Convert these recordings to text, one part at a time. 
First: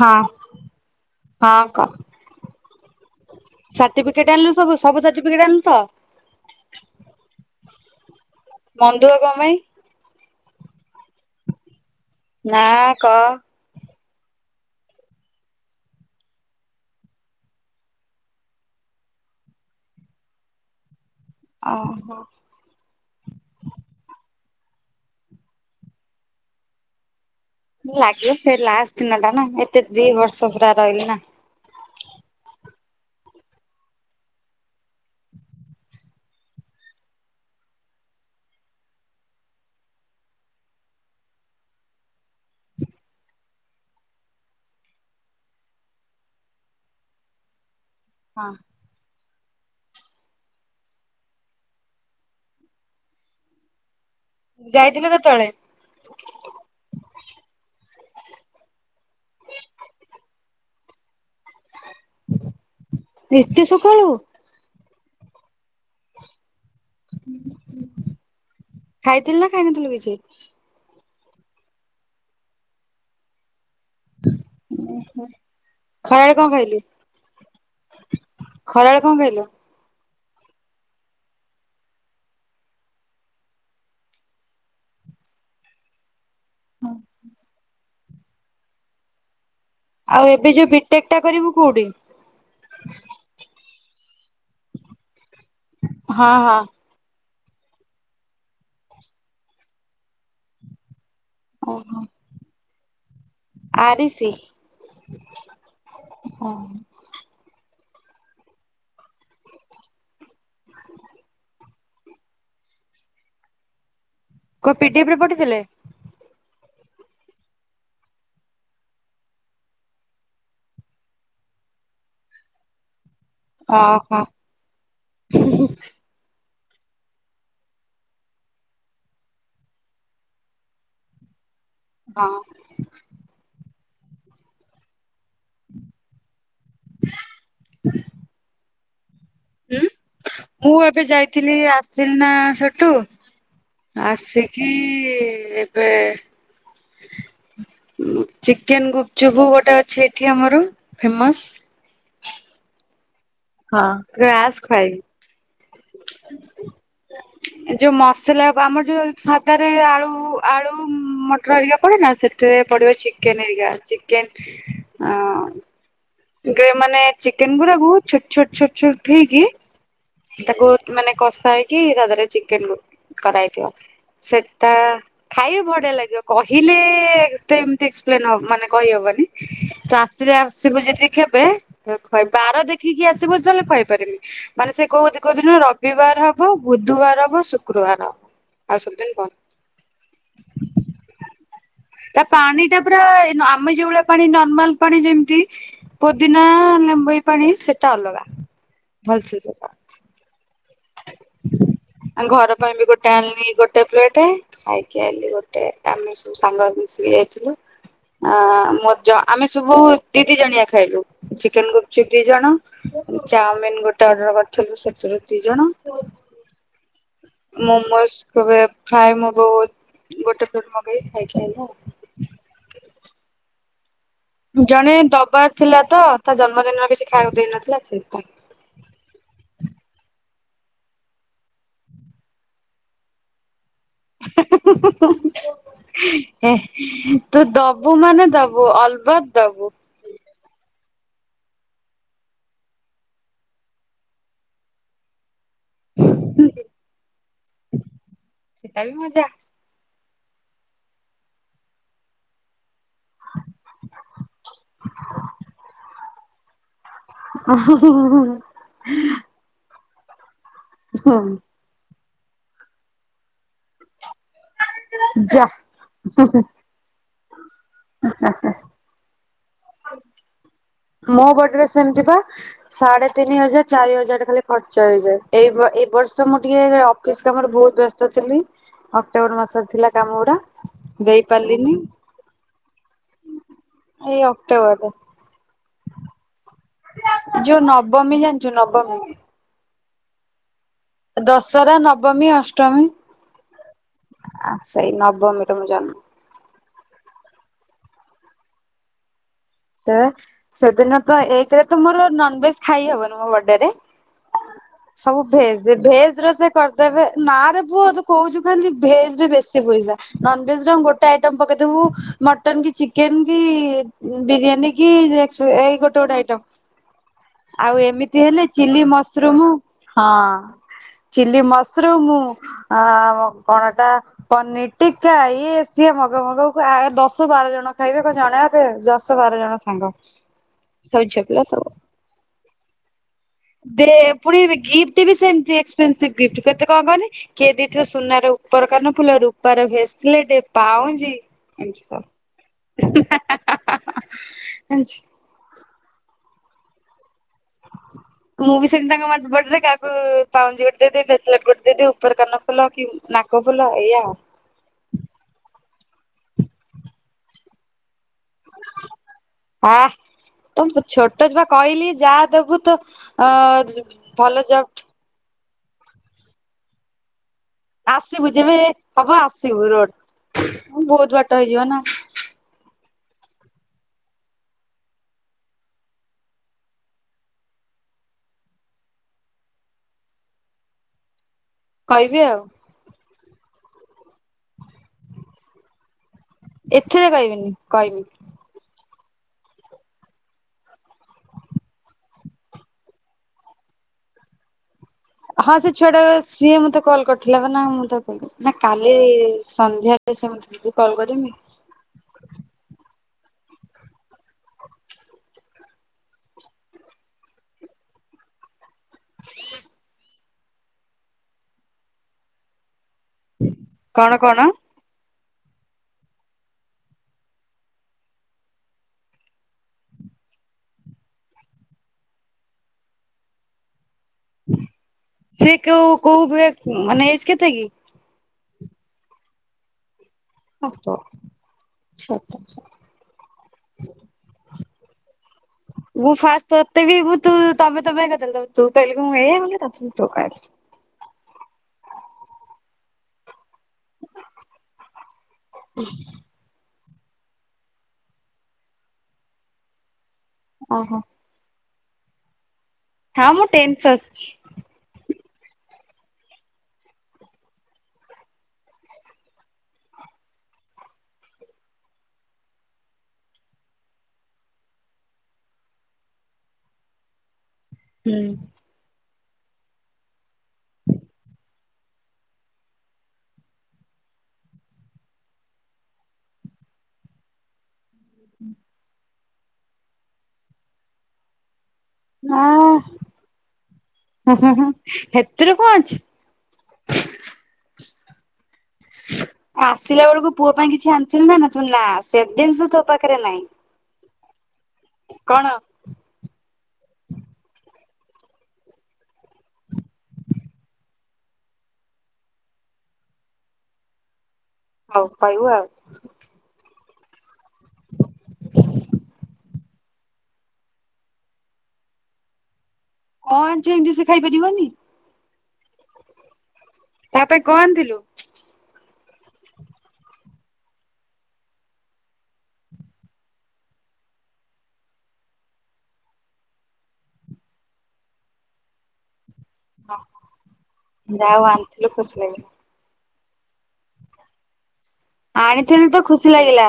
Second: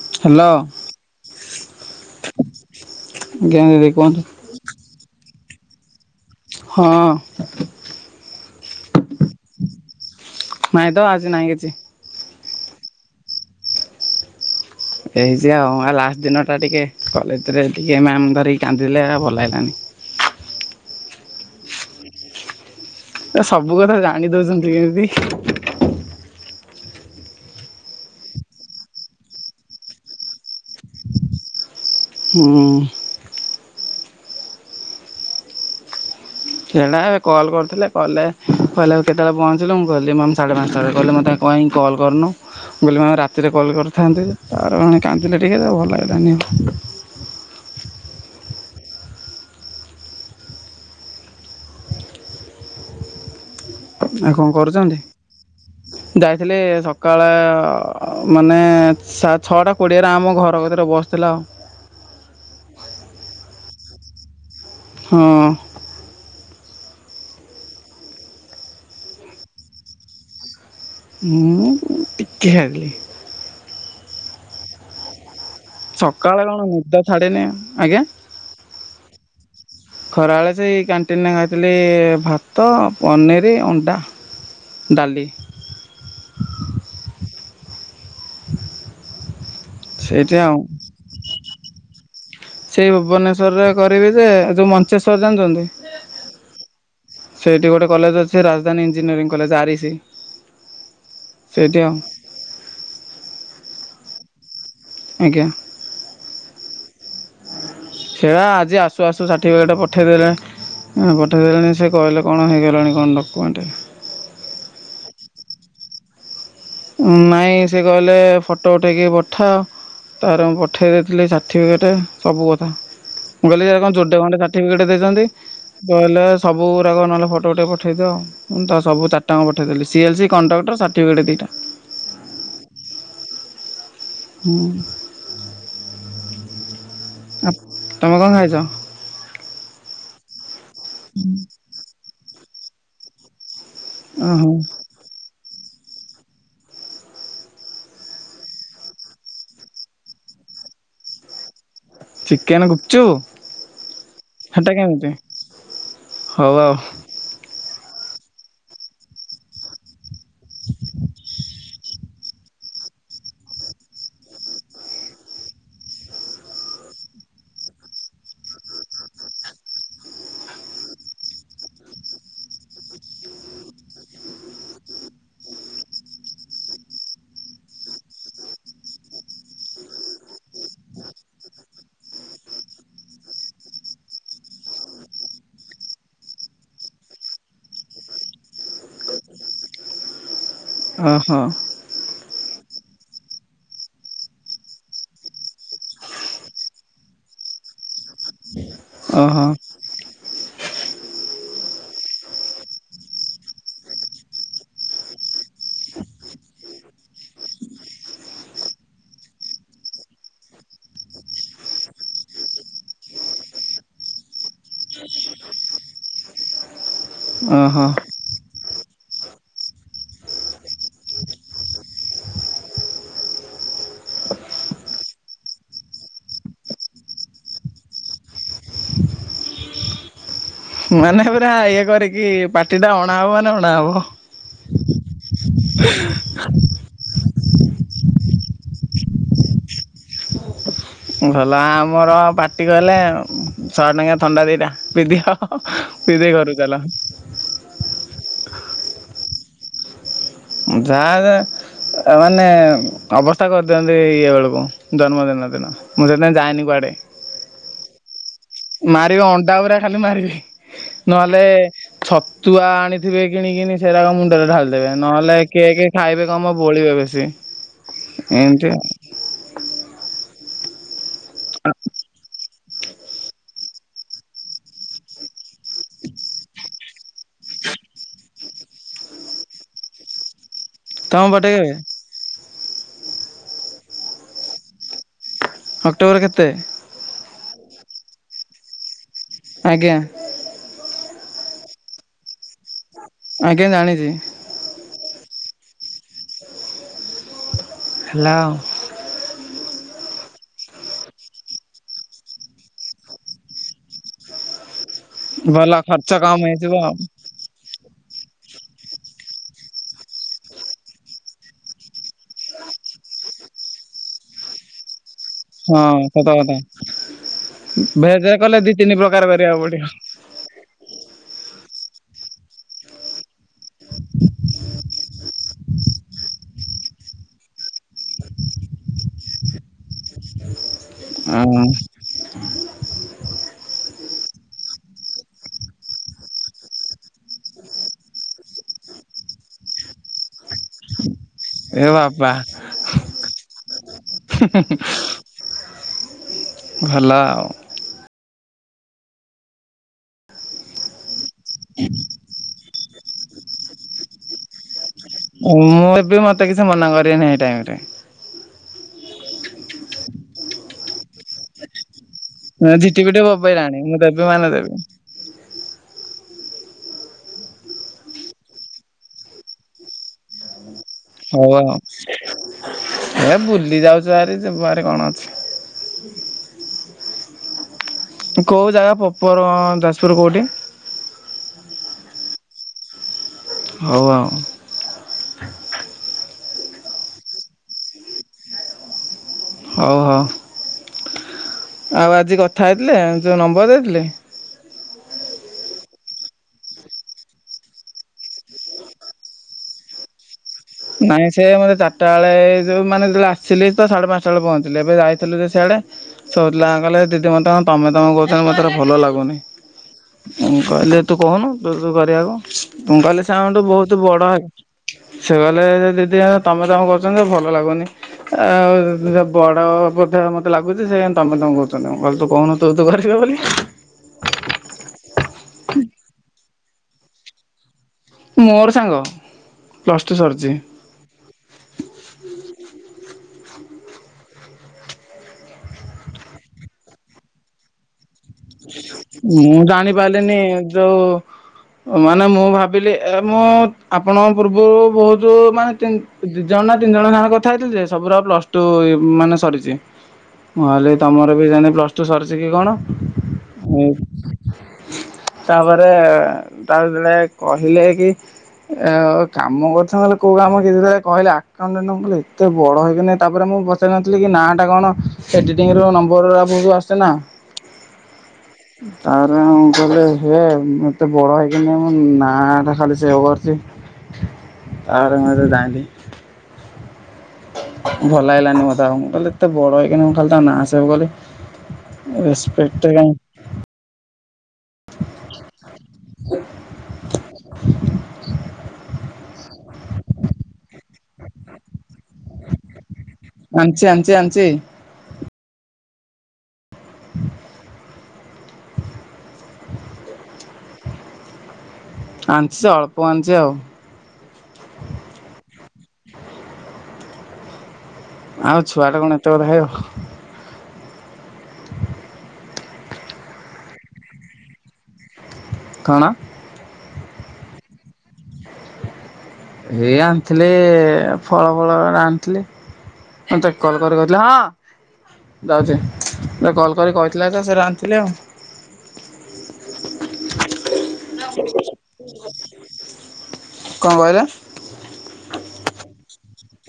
ହଁ ହ୍ୟାଲୋ ହଁ କ। ଆଜ୍ଞା ଦିଦି କୁହନ୍ତୁ ସାଠିପିକେଟ ଆଣିଲୁ ସବୁ ସବୁ ସାଠିପିକେଟ ଆଣିଲୁ ତ? ହଁ ମନ ଦୁଃଖ କଣ ପାଇଁ? ନାଇଁ ତ ଆଜି ନାଇଁ କିଛି। ନା କହ। ହେଇଛି ଆଉ ଲାଷ୍ଟ ଦିନ ଟା ଟିକେ କଲେଜରେ ଟିକେ ମ୍ୟାମ ଧରିକି କାନ୍ଦିଲେ ଭଲ ଲାଗିଲାନି। ଓ ହୋ। ତ ସବୁ କଥା ଜାଣି ଦଉଛନ୍ତି କେମିତି? ଲାଗିବ ସେ ଲାଷ୍ଟ ଦିନ ଟା ନା ଏତେ ଦି ବର୍ଷ ପୁରା ରହିଲି ନା। ହଁ। ସେ ଏନା କଲ୍ କରିଥିଲେ କଲରେ କହିଲେ ଆଉ କେତେବେଳେ ପହଞ୍ଚିଲ ମୁଁ କହିଲି ମ୍ୟାମ ସାଢେ ପାଞ୍ଚଟାରେ କହିଲେ ମତେ କ କାଇଁ କଲ୍ କରନୁ? ମୁଁ କହିଲି ମ୍ୟାମ ରାତିରେ କଲ୍ କରିଥାନ୍ତି ତାପରେ ପୁଣି କାନ୍ଦିଲେ ଟିକେ ତ ଭଲ ଲାଗିଲାନି ଆଉ। ହଁ। ଆଉ କଣ କରୁଚନ୍ତି ଯାଇଥିଲୁ କେତେବେଳେ ଯାଇଥିଲି ସକାଳ ଅ-ମାନେ ସା-ଛଅଟା କୋଡ଼ିଏରେ ଆମ ଘର କତିରେ ବସ୍ ଥିଲା ଆଉ। ଏତେ ସଖାଳୁ? ହଁ। ଖାଇଥିଲୁ ନା ଖାଇନଥିଲୁ କିଛି? ମୁଁ ଟିକେ ଖାଇଥିଲି। ଓହୋ। ସକାଳେ କଣ ନିଦ ଛାଡେନି ଆଜ୍ଞା ଖରାବେଳେ କଣ ଖାଇଲୁ ଖରାବେଳେ ସେଇ କ୍ୟାଣ୍ଟିନରେ ଖାଇଥିଲି ଭାତ, ପନିର, ଅଣ୍ଡା। ଡାଲି ହଁ। ସେଇଠି ଏବେ ଆଉ ଯୋଉ ବିଟେକ୍ ଟା କରିବୁ କୋଉଠି ସେଇ ଭୁବନେଶ୍ୱରରେ କରିବି ଯେ ଯୋଉ ମଞ୍ଚେଶ୍ଵର ଜାଣିଚନ୍ତି? ହଁ ହଁ ସେଇଠି ଗୋଟେ କଲେଜ ଅଛି Rajdhani engineering college R E C. Stadium ଆରିଶୀ ଆଜ୍ଞା। ସେରା ଆଜି ଆସୁଆସୁ ସାର୍ଟିଫିକେଟ୍ ପଠେଇଦେଲେ ଅଁ ପଠେଇଦେଲେଣି ସେ କହିଲେ କଣ ହେଇଗଲାଣି କଣ ଡକୁମେଣ୍ଟ୍। କୋଉ ପିଡିଏଫରେ ପଠେଇଥିଲେ? ନାଇଁ ସେ କହିଲେ ଫଟୋ ଉଠେଇକି ପଠା ଆଉ‌ ତାର ମୁଁ ପଠେଇ ଦେଇଥିଲି ସାର୍ଟିଫିକେଟେ ସବୁ କଥା। ମୁଁ କହିଲି ଏରା କଣ ଜୋଡେ ଓହୋ ଖଣ୍ଡେ ସାର୍ଟିଫିକେଟ ଦେଇଚନ୍ତି କହିଲା ସ୍ ସବୁରାକ ନହଲେ ଫଟୋ ଉଠେଇକି ପଠେଇଦିଅ ମୁଁ ତା ସବୁ ଚାରଟା ଆଁକ ପଠଦେଲି C L C, contractor, certificate ଦିଇଟା। ହଁ। ହଁ। ହ ଆ-ତମେ କଣ ଖାଇଚ? ହୁଁ ମୁଁ ଏବେ ଯାଇଥିଲି ଆସିଲି ନା ସେଠୁ ଓହୋ ଆସିକି ଏବେ ଉଁ ଚିକେନ ଗୁପଚୁପୁ ଗୋଟେ ଅଛି ଏଠି ଆମର ଫେମସ୍। ଚିକେନ ଗୁପଚୁପ? ହଁ ତୁ କେବେ ଆସ୍ ଖୁଆଇବି। ହୋଉ ଆଉ। ଯୋଉ ମସଲା ବା-ଆମର ଯୋଉ ସାଦାରେ ଆଳୁ ଆଳୁ ମଟର ହରିକା ପଡେନା ସେଥିରେ ପଡିବ ଚିକେନ ହରିକା ଚିକେନ୍ ଆ ଗେ-ମାନେ ଚିକେନ ଗୁଡାକୁ ଛୋଟଛୋଟ ଛୋଟଛୋଟ ଫେଇକି ତାକୁ ମାନେ କଷା ହେଇକି ତାଦେହରେ ଚିକେନ ଗୋ-କରାଇଥିବ। ସେଟା ଖାଇବ ବଢିଆ ଲାଗିବ କହିଲେ ଏତେ ଏମତି ଏକ୍ସପ୍ଲେନ୍ ହବ୍-ମାନେ କହିହବ ନି ତ ଆସିଲେ ଆସିବୁ ଯଦି କେବେ ଖୁଆଇବି ବାର ଦେଖିକି ଆସିବୁ ଯେତେବେଳେ ଖୁଆଇ ପାରିବି ମାନେ ସେ କୋଉ ଦି-କୋଉ ଦିନ ରବିବାର ହବ ବୁଧ ବୁଧବାର ହବ ଶୁକ୍ରବାର ହବ ଆଉ ସବୁଦିନ୍ ବନ୍ଦ। ଓହୋ। ତା ପାଣିଟା ପୁରା ଏନ୍-ଯୋଉ ଭଳିଆ ପାଣି ନର୍ମାଲ ପାଣି ଯେମିତି ପୋଦିନା ଲେ ବପଣି [unintelligible] ସେଟା ଅଲଗା ଭଲସେ ଓହୋ ସେଟା [unintelligible] ଆ ଘର ପାଇଁ ବି ଗୋଟେ ଆଣିଲି ଗୋଟେ ପ୍ଲେଟ, ଖାଇକି ଆଣିଲି ଗୋଟେ, ଆମେ ସବୁ ସାଙ୍ଗ ମିଶିକି ଯାଇଥିଲୁ । ଆ ମ ଆମେ ସବୁ ଦି ଦି ଜଣିଆ ଖାଇଲୁ, ଚିକେନ ଗୁପଚୁପ ଦି ଜଣ ଚାଉମିନ ଗୋଟେ ଅର୍ଡର କରିଥିଲୁ, ସେଥିରୁ ଦି ଜଣ ଓହୋ ମୋମୋଜ, କବେ ଖାଇ ମ ବହୁ ଗୋଟେ ଫ ମଗ ଖାଇ ଖ [unintelligible] ଜଣେ ଦବା ଥିଲା ତ, ତା ଜନ୍ମଦିନରେ କିଛି ଖାଇବାକୁ ଦେଇନଥିଲା, ସେପ [inaudible] ମାନେ ପୁରା ଇଏ କରିକି ପାଟି ଟା ଅଣା ହବ ମାନେ ଅଣା ହବ। ହେ [unintelligible] ତୁ ଦବୁ ମାନେ ଦବୁ, ଅଲବତ ଦବୁ । ଗଲା ଆମର ପାଟି କହିଲେ, ଶହେ ଟଙ୍କିଆ ଥଣ୍ଡା ଦୁଇଟା ପିଦିଅ ପିଇଦେଇ ଘରକୁ ଚାଲ ସେଟା ବି ମଜା । ଯାହା ମାନେ [unintelligible] ଅବସ୍ଥା କରିଦିଅନ୍ତି ଇଏ ବେଳକୁ, ଜନ୍ମଦିନ ଦିନ ମୁଁ ସେଥିାଇଁ ଯାଏନି କୁଆଡ଼େ ହୁଁ ହୁଁ ମାରିବ ଅଣ୍ଡା ପୁରା ଖାଲି ମାରିବି, ହୁଁ ନହେଲେ ଛତୁଆ ଆଣିଥିବେ କିଣିକିନି, ସେରାକ ମୁ ଢାଲି ଦେବେ, ନହେଲେ ଯା କିଏ କି ଖାଇବେ କଣ ବୋଳିବେ ବେଶୀ। ଏମତି ଆଉ ମୋ ବଡେରେ ସେମିତି ପା ସାଢେ ତିନି ହଜାର ଚାରି ହଜାର ଖାଲି ଖର୍ଚ୍ଚ ହେଇଯାଏ, ଏଇ ଏ ବର୍ଷ ମୁଁ ଟିକେ ଅଫିସ କାମରେ ବହୁତ ବ୍ୟସ୍ତ ଥିଲି, ଅକ୍ଟୋବର ମାସରେ ଥିଲା କାମଗୁଡା । ତମ ପଟେ କେବେ ଦେଇପାରିଲିିନି । ଏଇ ଅକ୍ଟୋବରରେ । ଅକ୍ଟୋବର କେତେ? ଯୋଉ ନବମୀ ଜାଣିଛୁ ନବମୀ । ଆଜ୍ଞା । ଦଶହରା ନବମୀ, ଅଷ୍ଟମୀ, ଆଜ୍ଞା ଜାଣିଛି ସେଇ ନବମୀ । ତାଳୁକୁ ଜାନା [unintelligible] ହାଲୋ ସେ ସେଦିନ ତ ଏକରେ ତ ମୋର ନନଭେଜ ଖାଇ ହବନି ମୋ ବଡେରେ ସବୁ ଭଲ ଭେଜ, ଖର୍ଚ୍ଚ ଭେଜ ର କମ ସେ ହେଇଯିବ ଆଉ କରିଦେବେ ନା ରେ ପୁଅ ତୁ କହୁଛୁ ଖାଲି । ଭେଜ ରେ ବେଶୀ ପଇସା, ନନ ଭେଜରେ ଗୋଟେ ଆଇଟମ ପକେଇବୁ, ମଟନ କି ଚିକେନ କି ବିରିୟାନୀ କି, ଯ ଏଇ ହଁ ଗୋଟେ ଗୋଟେ ସତ ଆଇଟମ । କଥା। ଆଉ ଏମିତି ଭେଜ ରେ ହେଲେ, କଲେ ଦି ଚିଲି ତିନି ପ୍ରକାର ମସରୁମ ହଁ କରିବାକୁ ପଡିବ। । ଚିଲି ମସରୁମ, ଆ କଣଟା ପନିର ଟିକା, ଇଏ ସିଏ ହଗ ଭଗ କ ଆଗ ଦଶ ବାର ଜଣ ଖାଇବେ କଣ ଜଣେ ଅଧେ ବାର ଜଣ ସଙ୍ଗ ହେଉଛିପଲା ହଁ ସବୁ । ଦେ ପୁଣି ଗିଫ୍ଟ ବି ସେମତି ଏକ୍ସପସି ଗି୍ଟ, କେତେ କଣ କହନି କିଏ ଦେଇଥିବ ସୁନାର ପର କାନ ଫୁଲ, ରୂପାର ଭେସଲେଟ, ପାଉଁଜି। ଏ ଏସବୁ ବାବା ନା ଆ ହେଁ ଭଲ ଆଉ । ମୁଁ ବି ସେମିତି ତାଙ୍କ ବଡେରେ କାକୁ ପାଉଁଜି ଗୋଟେ ଦେଇଦେବି, ଭେସଲଟ ଗୋଟେ ଦେଇଦେବି, ଉପର କାନ ଫୁଲ କି ନାକ ଫୁଲ ଏୟା ଆଉ । ମୁଁ ଏବେ ମତେ କିଛି ମନା କରିଵେନି ଏ ଟାଇମରେ । ହ ତ ଛୋଟ ତୁବା କହିଲି ଯା ଦେବୁ ତ ଝିଟି ପିଟି ବୋବେଇଲାଣି ଅ- ମୁଁ ଦେବି ଭଲ ମାନେ ଦେବି। ଯବ ଆସିବୁ ଯେବେ ହବ ଆସିବୁ ରୋଡ । ହଉ ଆଉ ଏ ବୁଲି ଯାଉଛି । ଜାରି ଯିବା ହାରି କଣ ଅଛି। କେଉଁ ଜାଗା ପ୍ରପର ଯାଜପୁର କୋଉଠି? କହିବି ଆଉ । ହଉ ଆଉ ଏଥିରେ କହିବିନି କହିବି। ହଉ ହଉ। ଆଉ ଆଜି କଥା ହେଇଥିଲେ ଯୋଉଁ ନମ୍ବର ଦେଇଥିଲି? ହଁ ସେ ଛୁଆ ଟା ସିଏ ମତେ କଲ୍ କରିଥିଲା ବା ନା ମୁଁ ତ କହିଲି ନା କାଲି ସନ୍ଧ୍ୟା ଛନ୍ତି। ନାଇଁ ସେ ମତେ ଚାରିଟା ବେଳେ ଯୋଉଁ ମାନେ ବେଳେ ଆସିଲି ତ ସାଢେ ପାଞ୍ଚଟ ବେ ପହଞ୍ଚିଲି ଏବେ ଯାଇଥିଲୁ ସେ ସିଆଡେ ସରିଲା କହିଲା ଦିଦି ମତେ କଣ ତମେ ତମେ କହୁ ମତରେ ଭଲ ଲାଗୁନି କହିଲେ ତୁ କହୁନୁ ତୁ କରିବାକୁ । କଙ୍ଗାଲି ସାଉଣ୍ଡ ବହୁତ କଣ ବଡ କଣ ସେ ଦିଦି ତମେ ତାମ କରଛନ୍ତି ଭଲ ଲାଗୁନି ଆଉ ବଡ ହବ । ଲାଗୁଛି ସେ ତମେ ତମେ କହୁଛନ୍ତିଁ କହିଲ ତୁ କହୁନୁ ତୁ ତୁ କହୁନୁ ବୋଲି । ସେ କଉ କୋଉଁ ମାନେ ଏଜ କେତେ କି? ମୋର ସାଙ୍ଗ ପ୍ଲ୍ ଆ ସତ ସ ମୁ ଫାଷ୍ଟ ତତେ ବି ତୁ ତମେ ତମେ କରିଦେଲି ତୁ କହିଲୁ କି ଏଇଆ ମୁଁ କହିଲି ତତେ ତୁ ଜାଣିପାରିଲିନି କହିଲୁ ଯୋଉଁ ମାନେ ମୁଁ ଭାବ ବିଲ ମୁଁ ଆପଣଙ୍କ ପୂର୍ବରୁ ବହୁତ ମାନେ ଜଣା ତିନି ଜଣ ସାନ କଥା ହେଇଥିଲି ଯେ ସବୁ ଆଉ ପ୍ଲସ୍ଟୁ ମାନେ ସରିଛି। ହେଲେ ଓହୋ ତମର ବି ପ୍ଲସ ଟୁ ସରିଛି କି କଣ। ହଁ ମୁଁ ଟେନ୍ଥ ସରିଚି। ତାପରେ ତାପରେ ଯେତେବେଳେ କହିଲେ କି ଆ କାମ କରୁଛନ୍ତି କୋଉଁ କାମ କିଛି କହିଲେ ଆକଉଣ୍ଟାଣ୍ଟ କହିଲ ଏତେ ବଡ ହେଇକ ତାପରେ ମୁଁ ମୁଁ ପଚାର ନଥିଲି କି ନାଁ ଟା କଣ ଏଡିଟିଂ ର ନମ୍ବର ସବୁ ଆସେ ନା ହୁଁ। ତାର ମୁ କହିଲେ ହେ ଏତେ ବଡ଼ ହେଇକି ମୁ ନାଟା ଖାଲି ସେବ୍ କରଛି। ତା ପରେ [unintelligible] ଯାଇଲି। ଭଲ ଲାଗିଲାନି ମତେ ଆଉ ମୁଁ କହିଲି ଏତେ ବଡ ହେଇକି ମୁ ଖାଲି ତା ନା ସେବ କଲି। ରେସ୍ପେକ୍ଟ କ ହୁଁ ହ ହୁଁ ସେଥିରୁ କଣ ଅଛି। ଆସିଲା ବେଳକୁ ପୁଅ ପାଇଁ କିଛି ଆଣିଥିଲି ନା ନା ତୁ ନା ସେ ଜିନିଷ ତ ଆଣିଚି ଆଣିଚି ଆଣିଚି। କଣ? ଆଣିଚି ଯେ ଅଳ୍ପ ଆଣିଚି ଆଉ ହଉ କହିବୁ ଆଉ? ଆଉ ଛୁଆଟା କଣ ଏତେ କଥା ଖାଇବ କଣ ଆଣିଚୁ ଏମିତି ସେ ଖାଇ ପାରିବନି? କଣ? ତା ପାଇଁ କଣ ଆଣିଥିଲୁ? ଏଇ ଆଣିଥିଲି ଫଳ ଫଳ ଆଣିଥିଲି। ମୁଁ ତା କଲ କରି କହିଥିଲି ହଁ। ଯାଉଛି! କଲ୍ କରି କହିଥିଲା ତ ସେରା ଆନ୍ଥିଲି ଆଉ। ଯାଉ ଆଣିଥିଲୁ ଖୁସି ଲାଗିଲା। କଁ କହିଲ। ଆଣିଥିଲି ତ ଖୁସି ଲାଗିଲା।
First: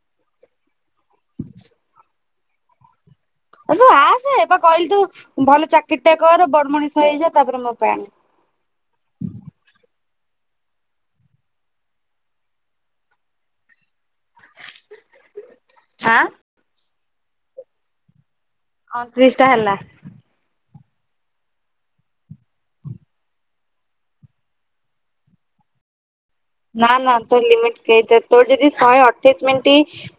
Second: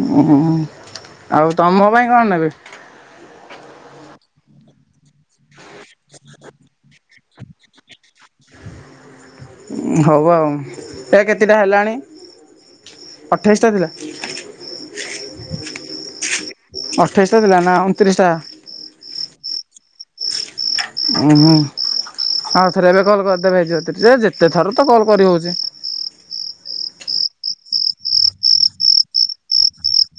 ଅଁ, ଆଉ ତମ ପାଇଁ କଣ ନେବି? ଅଜୁ! ଆସେ-ଏ ବା କହିଲି ତୁ ଭଲ ଚାକିରି ଟା କର ବଡ ମଣିଷ ହେଇଯା ତାପରେ ମୋ ପାଇଁ ଆଣ ହଉ ଆଉ ଏ କେତେଟା ହେଲାଣି? ଅଠେଇଶଟା ଥିଲା। ଆଁ। ଅଠେଇସ୍ଟା ଥିଲା ନା ଅଣତିରିଶଟା? ଅନ୍ତିରିଶଟା ହେଲା। ଉଁ, ହୁଁ। ଆଉ ଥରେ ଏବେ କଲ୍ କରିଦେବେ। [unintelligible] ଯେତେ ଥର ତ କଲ୍ କରିହଉଛି ନା, ନା, ତ ଲିମିଟ କେଇଟା? ତୋର ଯଦି ଶହେ ଅଠେଇଶ ମିନ୍ଟି,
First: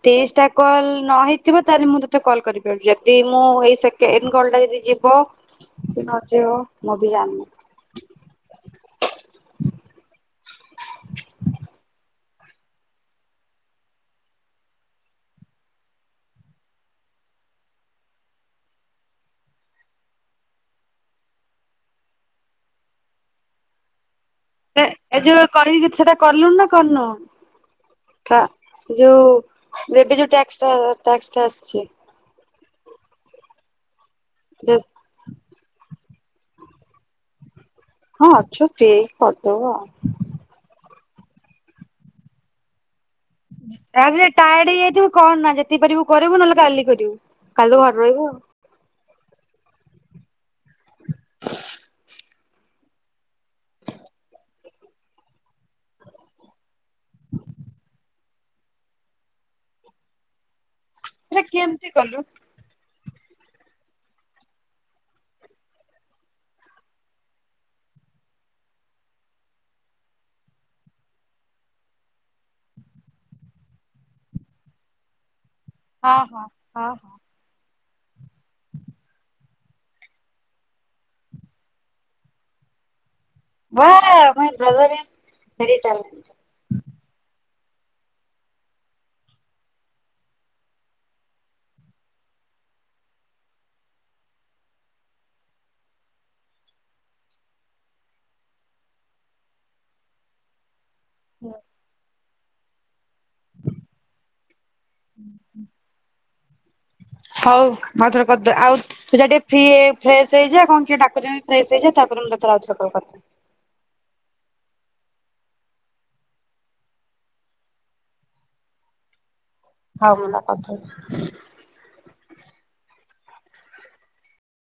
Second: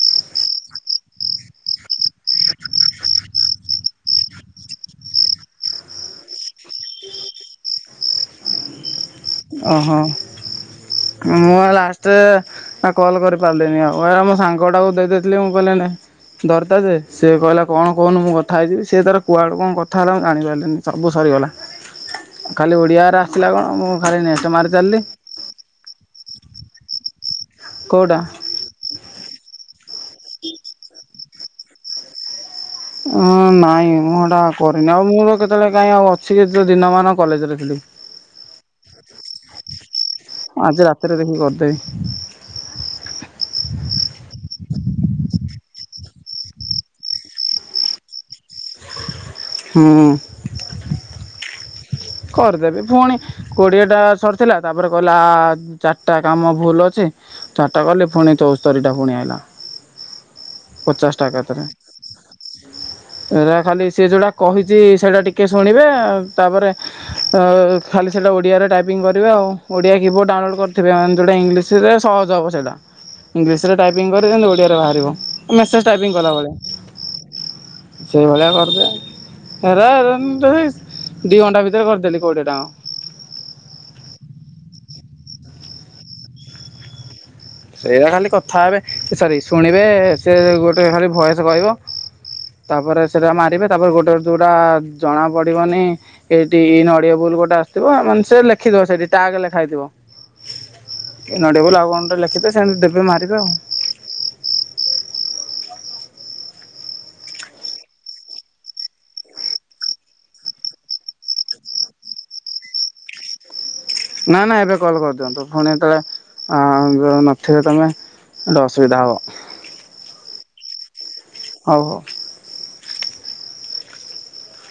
ତିରିଶ ଟା କଲ ନ ହେଇଥିବ, । ତାହେଲେ ମୁଁ ତୋତେ କଲ୍ କରିପାରିବି। ଯଦି ମୁଁ ଏଇ ସେକେଣ୍ଡ କଲ ଟା ଯଦି ଯିବ! କିି ନଯିବ ମୁଁ ବି ଜାଣିନି। ଓହୋ! ମୁଁ ଆ ଲାଷ୍ଟ ଆ କଲ୍ କରି ପାରିଲିନି ଆଉ। ଏରା ମୋ ସାଙ୍ଗଟାକୁ ଦେଇଦେଇଥିଲି। ମୁଁ କହିଲି ନେ ଦରତା ଯେ ସେଏ କହିଲା କଣ କହୁନ! ମୁଁ କଥା ହେଇଯିବି। ସେତାର କୁଆଡୁ କଣ କଥା ହେଲା ମୁଁ ଜାଣି ପାରିଲିନି? ସବୁ ସ ଗଲା। ଖାଲି ଓଡ଼ିଆରା ଆସିଲା କଣ ମୁଁ ଖାଲି ନେକ୍ସଟ୍ ମାରି ଏ ଚାଲିଲି ଏ ଯୋଉ କରିକି ସେଟା କରଲୁଣି ନା କରିନୁ? କୋଉଟା ଖା ଯଉ ଏବେ ଯୋଉ ଟ୍ୟାକ୍ସଟା ଟ୍ୟାକ୍ସଟା ଆସଛି। ହଁ, ନାଇଁ ମୁଁ ହେଟା କରିନି ଆଉ। ଆଉ, ମୁଁ କେତେବେଳେ କାହିଁ ଆଉ ଅଛି, ଯେ ଦିନମାନ କଲେଜରେ ଥିଲି। ହଁ, ଅଛୁଟେ କରିଦବୁ ଆଉ। ଆଜି ରାତିରେ ଦେଖି କରଦେବି। ଆଯେ ଟାଏଡ ହେଇଯାଇଥିବୁ କରନା। ଯେତିକି ପାରିବୁ କରିବୁ ନହେଲେ କାଲି କରିବୁ। କାଲି ତ ଘର ରହିବୁ ଆଉ। ହଁ। କରିଦେବି। ପୁଣି କୋଡ଼ିଏଟା ସରିଥିଲା ତାପରେ କହିଲା ଚାରିଟା କାମ ଭୁଲ ଅଛି। ଚାର ଟା କଲି, ଫୁଣି ଚଉସ୍ତରିଟା ଫୁଣି ଆଇଲା। [inaudible] ପଚାଶ ହେରା କେମତି କଲୁ? ଏଟା ଖାଲି ସିଏ ଯୋଉଟା କହିଛି, ସେଟା ଟିକେ ଶୁଣିବେ। ତାପରେ [inaudible] ଖାଲି ସେଇଟା ଓଡ଼ିଆରେ ଟାଇପିଙ୍ଗ୍ କରିବେ। ଆଉ ଓଡ଼ିଆ କିବୋର୍ଡ଼ ଡାଉନଲୋଡ଼୍ କରିଥିବେ, ମାନେ ଯଉଁଟା ଇଂଲିଶରେ ସହଜ ତହବ ସେଇଟା। ଇଂଲିଶରେ ଟାଇପିଙ୍ଗ୍ କରି ଯେମିତି ଓଡିଆରେ ବାହାରିବ। ମେସେଜ ଟାଇପିଂ ହଁ ହଁ କଲାଭଳିଆ। ହଁ ହଁ ସେଇଭଳିଆ କରିଦେ। ହେରା ଏରା ଯଦି ଦି ଘଣ୍ଟା ଭି ଦେ କରିଦେଲି କୋଡ଼ିଏଟା ଙ୍କ। ମୋ-ଓ my brother is very talented. ସେଇଟା ଖାଲି କଥା ହେବେ। ସରି! ଶୁଣିବେ ସେ ଗୋଟେ ଖାଲି ଭଏସ କହିବ। ତାପରେ ସେଟା ମାରିବେ। ତାପରେ ଗୋଟେ ଯୋଉଟା ଜଣା ପଡିବନି, ଏଇଟି ଇନ୍ ଅଡିଏ ବୁଲ ଗୋଟେ ଆସିଥିବ। ମାନେ ସେ ଲେଖିଥିବ, ସେଠି ଟ୍ୟାଗ ଲେଖା ହେଇଥିବ। [inaudible] ଇନ୍ ଅଡିଏବୁଲ ଆଉ କଣଟେ ଲେଖିଦେ। ସେ ଏମ୍ ତି ଦେବେ ମାରିବେ ଆଉ। [unintelligible] ହଉ, ମ ଥରୁ କଦେ। ଆଉ ତୁ ଯା ଟିକେ ଫ୍ରୀ ହେଇ ଫ୍ରେଶ ହେଇଯା କଣ କିଏ ଡାକୁଛନ୍ତି, ଫ୍ରେଶ ହେଇଯା ତାପରେ ମୁଁ ତତେ ଥରେ ଆଉଥରେ କଲ୍ କରଦେ। ନା ନା ଏବେ କଲ୍ କରିଦିଅନ୍ତୁ ପୁଣି ଯେତେବେଳେ ନଥିବେ ତମେ। ଏଟ ଅସୁବିଧା ହବ। ହଉ ମୁନା କଥା ହଉ ହଉ